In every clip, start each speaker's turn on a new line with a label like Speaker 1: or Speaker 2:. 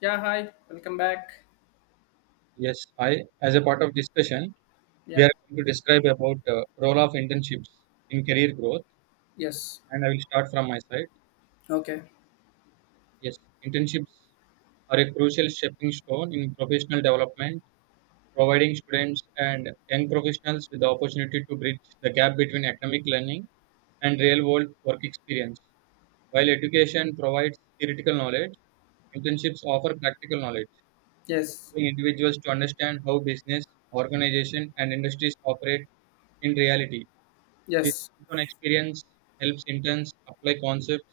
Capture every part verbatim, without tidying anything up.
Speaker 1: Yeah, hi, welcome back.
Speaker 2: Yes, I, as a part of discussion, we
Speaker 1: Yeah,
Speaker 2: are going to describe about uh, role of internships in career growth,
Speaker 1: yes,
Speaker 2: and I will start from my side.
Speaker 1: okay,
Speaker 2: Yes, internships are a crucial stepping stone in professional development, providing students and young professionals with the opportunity to bridge the gap between academic learning and real-world work experience. While education provides theoretical knowledge, internships offer practical knowledge,
Speaker 1: yes,
Speaker 2: allowing individuals to understand how business, organization, and industries operate in reality. This
Speaker 1: yes,
Speaker 2: hands-on experience helps interns apply concepts,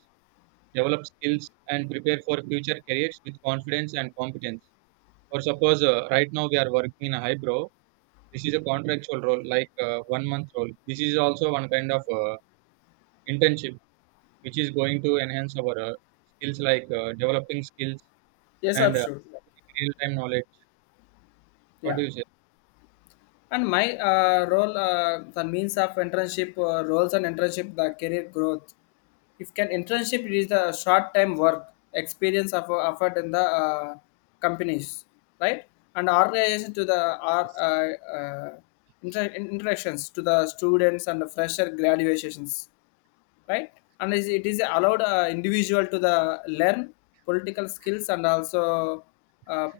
Speaker 2: develop skills, and prepare for future careers with confidence and competence. Or suppose uh, right now we are working in a highbrow. This is a contractual role, like uh, one month role. This is also one kind of uh, internship, which is going to enhance our uh, skills, like uh, developing skills
Speaker 1: yes,
Speaker 2: and uh,
Speaker 1: absolutely.
Speaker 2: real-time knowledge. What do
Speaker 1: Yeah,
Speaker 2: you say?
Speaker 1: and my uh, role, uh, the means of internship uh, roles and internship, the career growth. If can internship is the short time work experience of uh, offered in the uh, companies, right? And organization to the our uh, uh, inter- interactions to the students and the fresher graduations, right. And is, it is allowed uh, individual to the learn political skills, and also uh,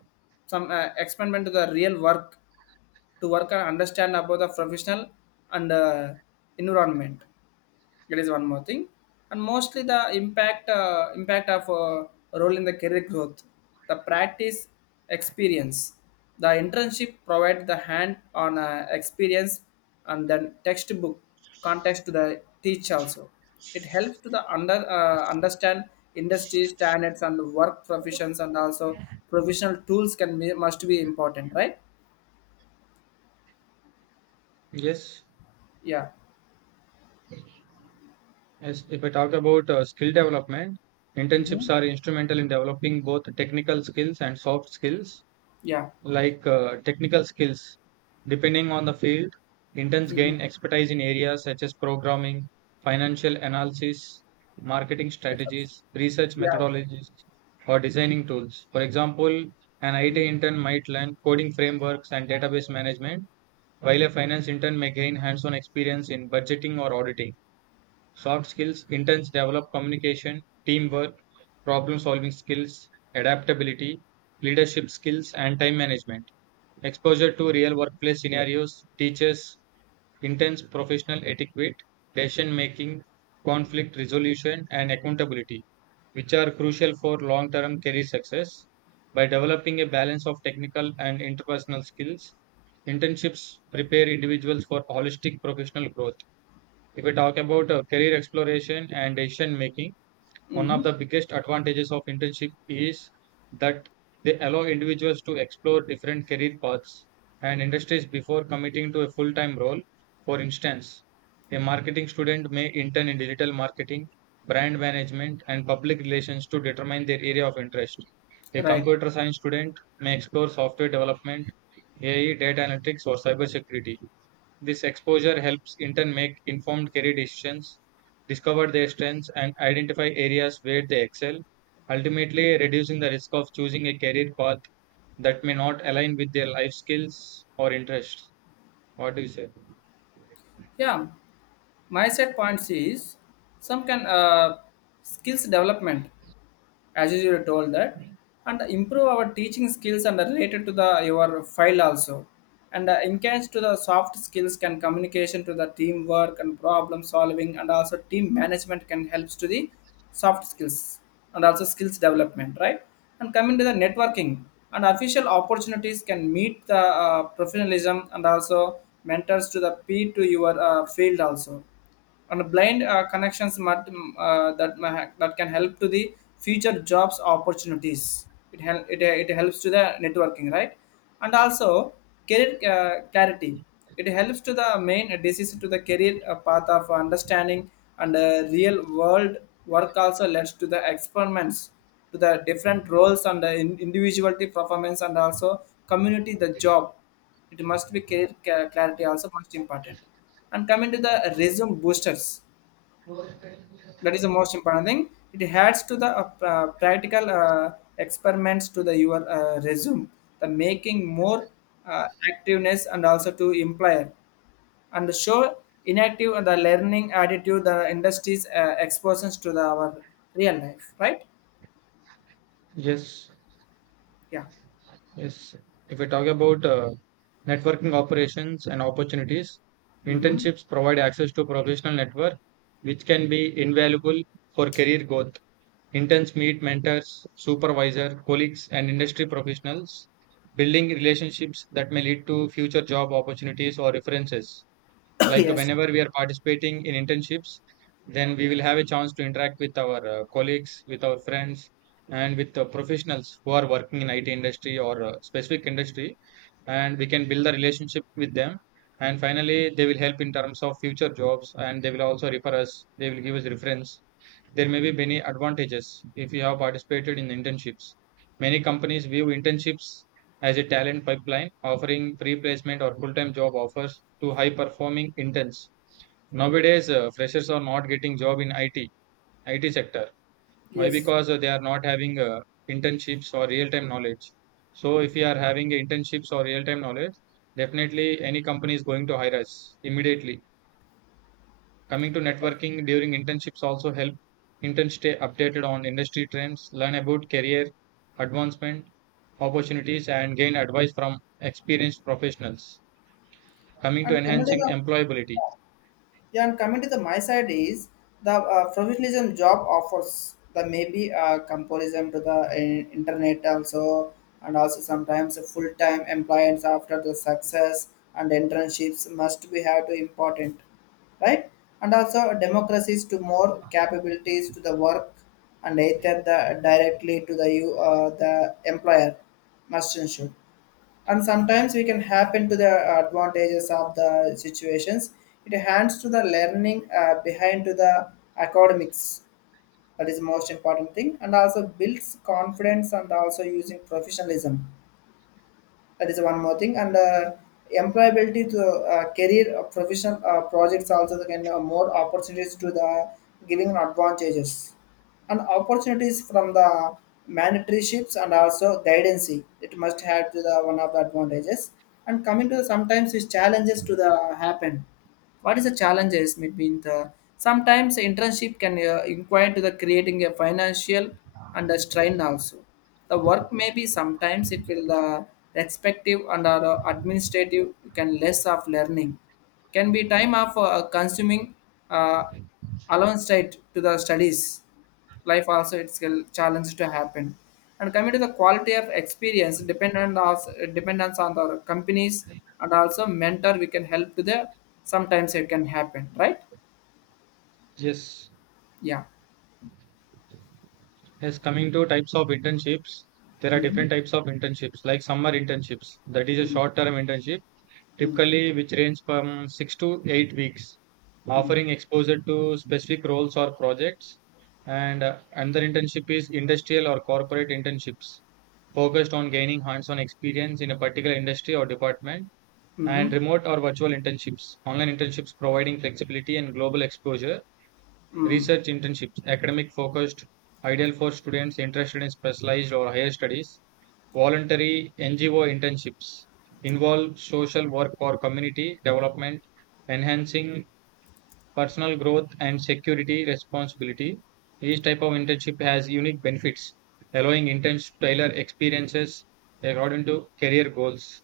Speaker 1: some uh, experiment to the real work, to work and understand about the professional and uh, environment, that is one more thing. And mostly the impact uh, impact of uh, role in the career growth, the practice experience, the internship provide the hand-on uh, experience, and then textbook context to the teach also. It helps to the under uh, understand industry standards and work professions, and also professional tools can be must be important, right?
Speaker 2: Yes,
Speaker 1: Yeah.
Speaker 2: yes. If I talk about uh, skill development,
Speaker 1: Mm-hmm.
Speaker 2: internships are instrumental in developing both technical skills and soft skills,
Speaker 1: Yeah.
Speaker 2: like uh, technical skills. Depending on the field, interns
Speaker 1: Mm-hmm.
Speaker 2: gain expertise in areas such as programming, financial analysis, marketing strategies, research
Speaker 1: Yeah.
Speaker 2: methodologies, or designing tools. For example, an
Speaker 1: Mm-hmm.
Speaker 2: I T intern might learn coding frameworks and database management, while a finance intern may gain hands on experience in budgeting or auditing. Soft skills interns develop communication, teamwork, problem solving skills, adaptability, leadership skills, and time management. Exposure to real workplace scenarios teaches intense professional etiquette, decision making, conflict resolution, and accountability, which are crucial for long term career success. By developing a balance of technical and interpersonal skills, internships prepare individuals for holistic professional growth. If we talk about uh, career exploration and decision making, one
Speaker 1: Mm-hmm.
Speaker 2: of the biggest advantages of internship is that they allow individuals to explore different career paths and industries before committing to a full time role. For instance, a marketing student may intern in digital marketing, brand management, and public relations to determine their area of interest. A
Speaker 1: Right.
Speaker 2: computer science student may explore software development, A I, data analytics, or cybersecurity. This exposure helps intern make informed career decisions, discover their strengths, and identify areas where they excel, ultimately reducing the risk of choosing a career path that may not align with their life skills or interests. What do you say?
Speaker 1: Yeah, my set points is some can uh, skills development as you were told that, and improve our teaching skills and related to the your file also, and uh, enhance to the soft skills can communication to the teamwork and problem solving, and also team management can helps to the soft skills and also skills development, right. And coming to the networking and official opportunities can meet the uh, professionalism, and also mentors to the p to your uh, field also, and blind uh, connections must, mm, uh, that ma- ha- that can help to the future jobs opportunities. It help it, uh, it helps to the networking, right? And also career uh, clarity. It helps to the main decision to the career uh, path of understanding, and uh, real world work also leads to the experiments to the different roles and the in- individuality performance, and also community the job, it must be clear ca- clarity also most important. And coming to the resume boosters, that is the most important thing. It adds to the uh, pra- practical uh, experiments to the your uh, resume, the making more uh, activeness and also to employer, and show inactive and the learning attitude, the industry's uh, exposures to the our real life, right.
Speaker 2: Yes,
Speaker 1: Yeah.
Speaker 2: yes. If we talk about uh, networking operations and opportunities,
Speaker 1: Mm-hmm.
Speaker 2: internships provide access to professional network, which can be invaluable for career growth. Interns meet mentors, supervisor, colleagues, and industry professionals, building relationships that may lead to future job opportunities or references. Like
Speaker 1: Yes.
Speaker 2: whenever we are participating in internships, then we will have a chance to interact with our uh, colleagues, with our friends, and with uh, professionals who are working in I T industry or uh, specific industry, and we can build the relationship with them, and finally they will help in terms of future jobs, and they will also refer us, they will give us reference. There may be many advantages if you have participated in internships. Many companies view internships as a talent pipeline, offering free placement or full-time job offers to high performing interns. Nowadays uh, freshers are not getting job in it, it sector. Why?
Speaker 1: Yes,
Speaker 2: Because uh, they are not having uh, internships or real time knowledge. So if we are having internships or real time knowledge, definitely any company is going to hire us immediately. Coming to networking during internships, also help interns stay updated on industry trends, learn about career advancement opportunities, and gain advice from experienced professionals. Coming to
Speaker 1: and coming to
Speaker 2: enhancing
Speaker 1: the,
Speaker 2: employability,
Speaker 1: yeah, and coming to the my side is the uh, professionalism job offers the maybe uh, comparison to the in- internet also, and also sometimes full time employees after the success, and internships must be have to important, right? And also democracies to more capabilities to the work, and either the directly to the you uh, the employer must ensure. And sometimes we can happen to the advantages of the situations, it hands to the learning uh, behind to the academics, that is the most important thing, and also builds confidence and also using professionalism, that is one more thing. And uh, employability to uh, career uh, professional uh, projects also can uh, more opportunities to the giving advantages and opportunities from the mentorships, and also guidance. It must have to the one of the advantages. And coming to the sometimes these challenges to the happen, what is the challenges between the sometimes internship can uh, inquire to the creating a financial and a strain also, the work may be sometimes it will the respective, and our uh, administrative can less of learning, can be time of uh, consuming uh, alongside to the studies life also, it's a challenge to happen. And coming to the quality of experience dependent on dependence on the companies, and also mentor we can help to the sometimes it can happen, right.
Speaker 2: yes.
Speaker 1: Yeah.
Speaker 2: Yes, coming to types of internships, there are
Speaker 1: Mm-hmm.
Speaker 2: different types of internships, like summer internships. That is a short-term internship,
Speaker 1: Mm-hmm.
Speaker 2: typically which range from six to eight weeks, offering exposure to specific roles or projects. And uh, another internship is industrial or corporate internships, focused on gaining hands-on experience in a particular industry or department. And
Speaker 1: Mm-hmm.
Speaker 2: remote or virtual internships, online internships providing flexibility and global exposure.
Speaker 1: Mm-hmm.
Speaker 2: Research internships, academic focused, ideal for students interested in specialized or higher studies. Voluntary N G O internships involve social work or community development, enhancing personal growth and security responsibility. Each type of internship has unique benefits, allowing interns to tailor experiences according to career goals.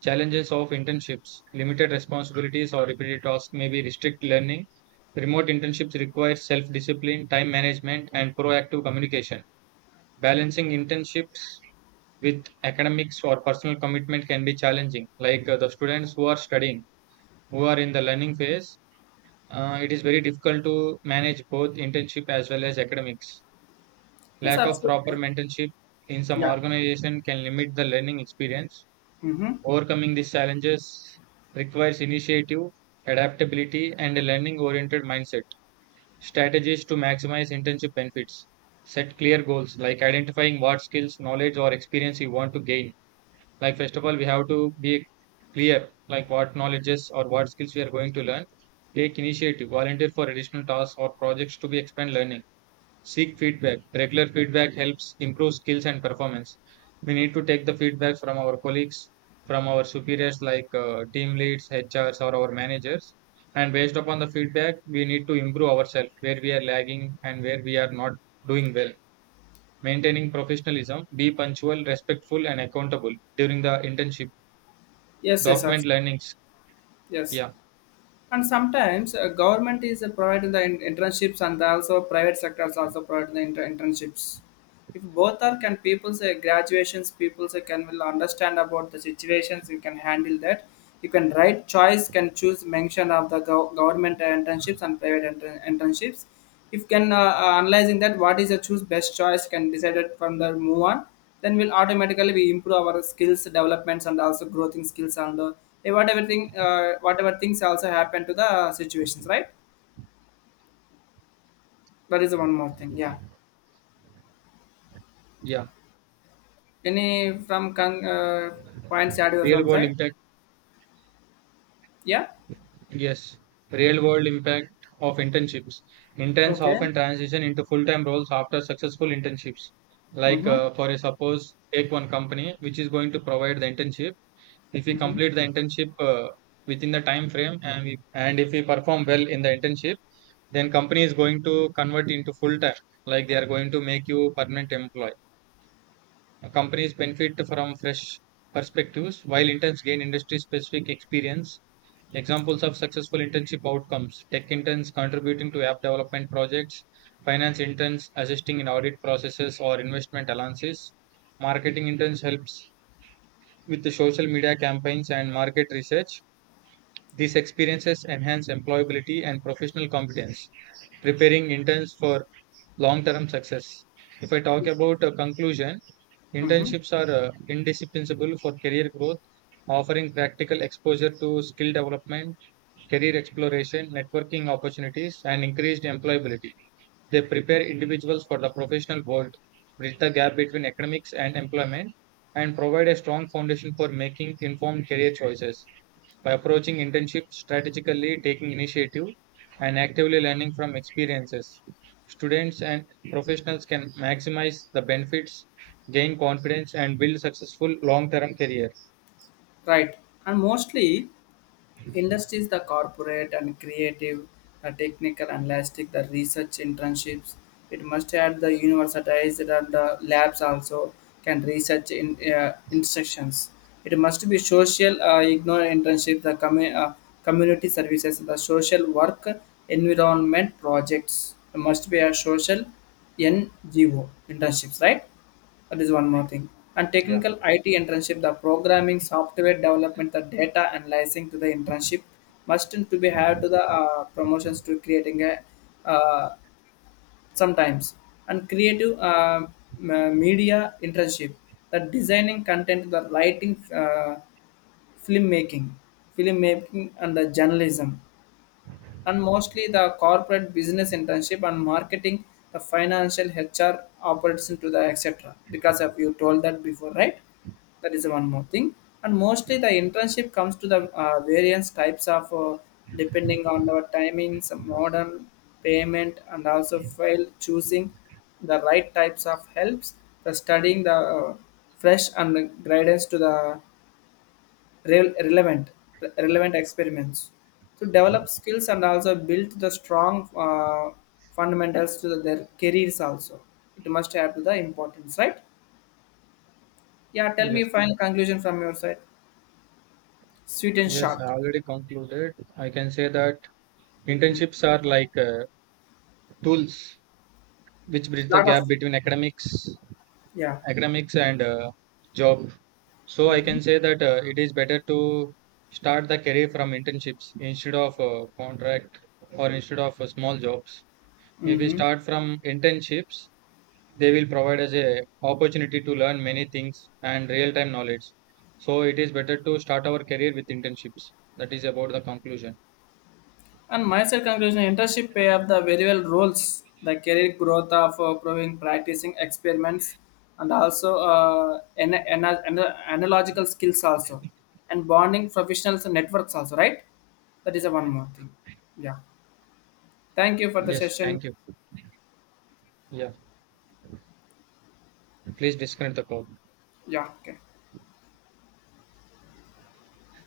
Speaker 2: Challenges of internships, limited responsibilities or repeated tasks may be restrict learning. Remote internships require self discipline, time management, and proactive communication. Balancing internships with academics or personal commitment can be challenging, like uh, the students who are studying, who are in the learning phase, uh, it is very difficult to manage both internship as well as academics.
Speaker 1: Yes,
Speaker 2: Lack of proper
Speaker 1: absolutely.
Speaker 2: mentorship in some
Speaker 1: Yeah.
Speaker 2: organization can limit the learning experience.
Speaker 1: Mm-hmm.
Speaker 2: Overcoming these challenges requires initiative, adaptability, and a learning oriented mindset. Strategies to maximize internship benefits. Set clear goals, like identifying what skills, knowledge, or experience you want to gain. Like first of all we have to be clear, like what knowledges or what skills we are going to learn. Take initiative, volunteer for additional tasks or projects to be expand learning. Seek feedback, regular feedback helps improve skills and performance. We need to take the feedback from our colleagues, from our superiors, like uh, team leads, hrs, or our managers, and based upon the feedback we need to improve ourselves where we are lagging and where we are not doing well. Maintaining professionalism, be punctual, respectful, and accountable during the internship.
Speaker 1: Yes, yes,
Speaker 2: Document
Speaker 1: absolutely.
Speaker 2: learnings,
Speaker 1: Yes,
Speaker 2: yeah.
Speaker 1: and sometimes uh, government is uh, providing the in- internships, and also private sectors also provide the inter- internships. If both are can people say graduations people say can will understand about the situations, you can handle that, you can write choice can choose mention of the gov- government internships and private inter- internships. If can uh, uh, analyzing that what is the choose best choice can decide it from the move on, then we'll automatically we improve our skills developments, and also growth in skills and uh, eh, whatever thing uh, whatever things also happen to the situations, right. That is one more thing. Yeah.
Speaker 2: Yeah,
Speaker 1: Any from con- uh, points add
Speaker 2: real
Speaker 1: from
Speaker 2: world
Speaker 1: side.
Speaker 2: impact.
Speaker 1: Yeah.
Speaker 2: Yes, real world impact of internships. Interns
Speaker 1: Okay.
Speaker 2: often transition into full time roles after successful internships. Like
Speaker 1: Mm-hmm.
Speaker 2: uh, for a suppose take one company which is going to provide the internship. If we
Speaker 1: Mm-hmm.
Speaker 2: complete the internship uh, within the time frame, and we and if we perform well in the internship, then company is going to convert into full time, like they are going to make you permanent employee. Companies benefit from fresh perspectives, while interns gain industry specific experience. Examples of successful internship outcomes, tech interns contributing to app development projects, finance interns assisting in audit processes or investment alliances, marketing interns helps with the social media campaigns and market research. These experiences enhance employability and professional competence, preparing interns for long term success. If I talk about a conclusion,
Speaker 1: Mm-hmm.
Speaker 2: internships are uh, indispensable for career growth, offering practical exposure to skill development, career exploration, networking opportunities, and increased employability. They prepare individuals for the professional world, bridge the gap between academics and employment, and provide a strong foundation for making informed career choices. By approaching internship strategically, taking initiative, and actively learning from experiences, students and professionals can maximize the benefits, gain confidence, and build successful long-term careers.
Speaker 1: Right. And mostly industries, the corporate and creative, the technical and elastic, the research internships. It must add the universities and the labs also, can research in uh, instructions. It must be social, uh, ignore internship, the commu- uh, community services, the social work environment projects. It must be a social N G O internships, right? That is one more thing. And
Speaker 2: Yeah.
Speaker 1: technical I T internship, the programming, software development, the data analyzing to the internship must to be have to the uh, promotions to creating a uh, sometimes, and creative uh, m- media internship, the designing content, the writing. Uh, film making film making and the journalism, and mostly the corporate business internship and marketing, the financial H R operates to the et cetera. Because of you told that before, right? That is one more thing. And mostly the internship comes to the uh, various types of uh, depending on our timings, modern payment, and also file choosing the right types of helps, the studying the uh, fresh and guidance to the rel- relevant relevant experiments to develop skills, and also build the strong uh, fundamentals to their careers also, it must add to the importance, right. Yeah, tell
Speaker 2: Yes.
Speaker 1: me final conclusion from your side, sweet and
Speaker 2: Yes, I
Speaker 1: short.
Speaker 2: already concluded. I can say that
Speaker 1: Mm.
Speaker 2: internships are like uh, tools which bridge the
Speaker 1: Lot of,
Speaker 2: gap between academics
Speaker 1: yeah.
Speaker 2: academics and uh, job. So I
Speaker 1: Mm-hmm.
Speaker 2: can say that uh, it is better to start the career from internships instead of uh, contract or instead of uh, small jobs. If we
Speaker 1: Mm-hmm.
Speaker 2: start from internships, they will provide us a opportunity to learn many things and real time knowledge. So it is better to start our career with internships. That is about the conclusion.
Speaker 1: And myself conclusion internship pay up the very well roles, the career growth of uh, proving practicing experiments, and also uh, ana- ana- ana- analogical skills also, and bonding professionals and networks also, right? That is a one more thing. Yeah. Thank you for the
Speaker 2: Yes,
Speaker 1: session.
Speaker 2: thank you. Yeah, please disconnect the call.
Speaker 1: Yeah. Okay.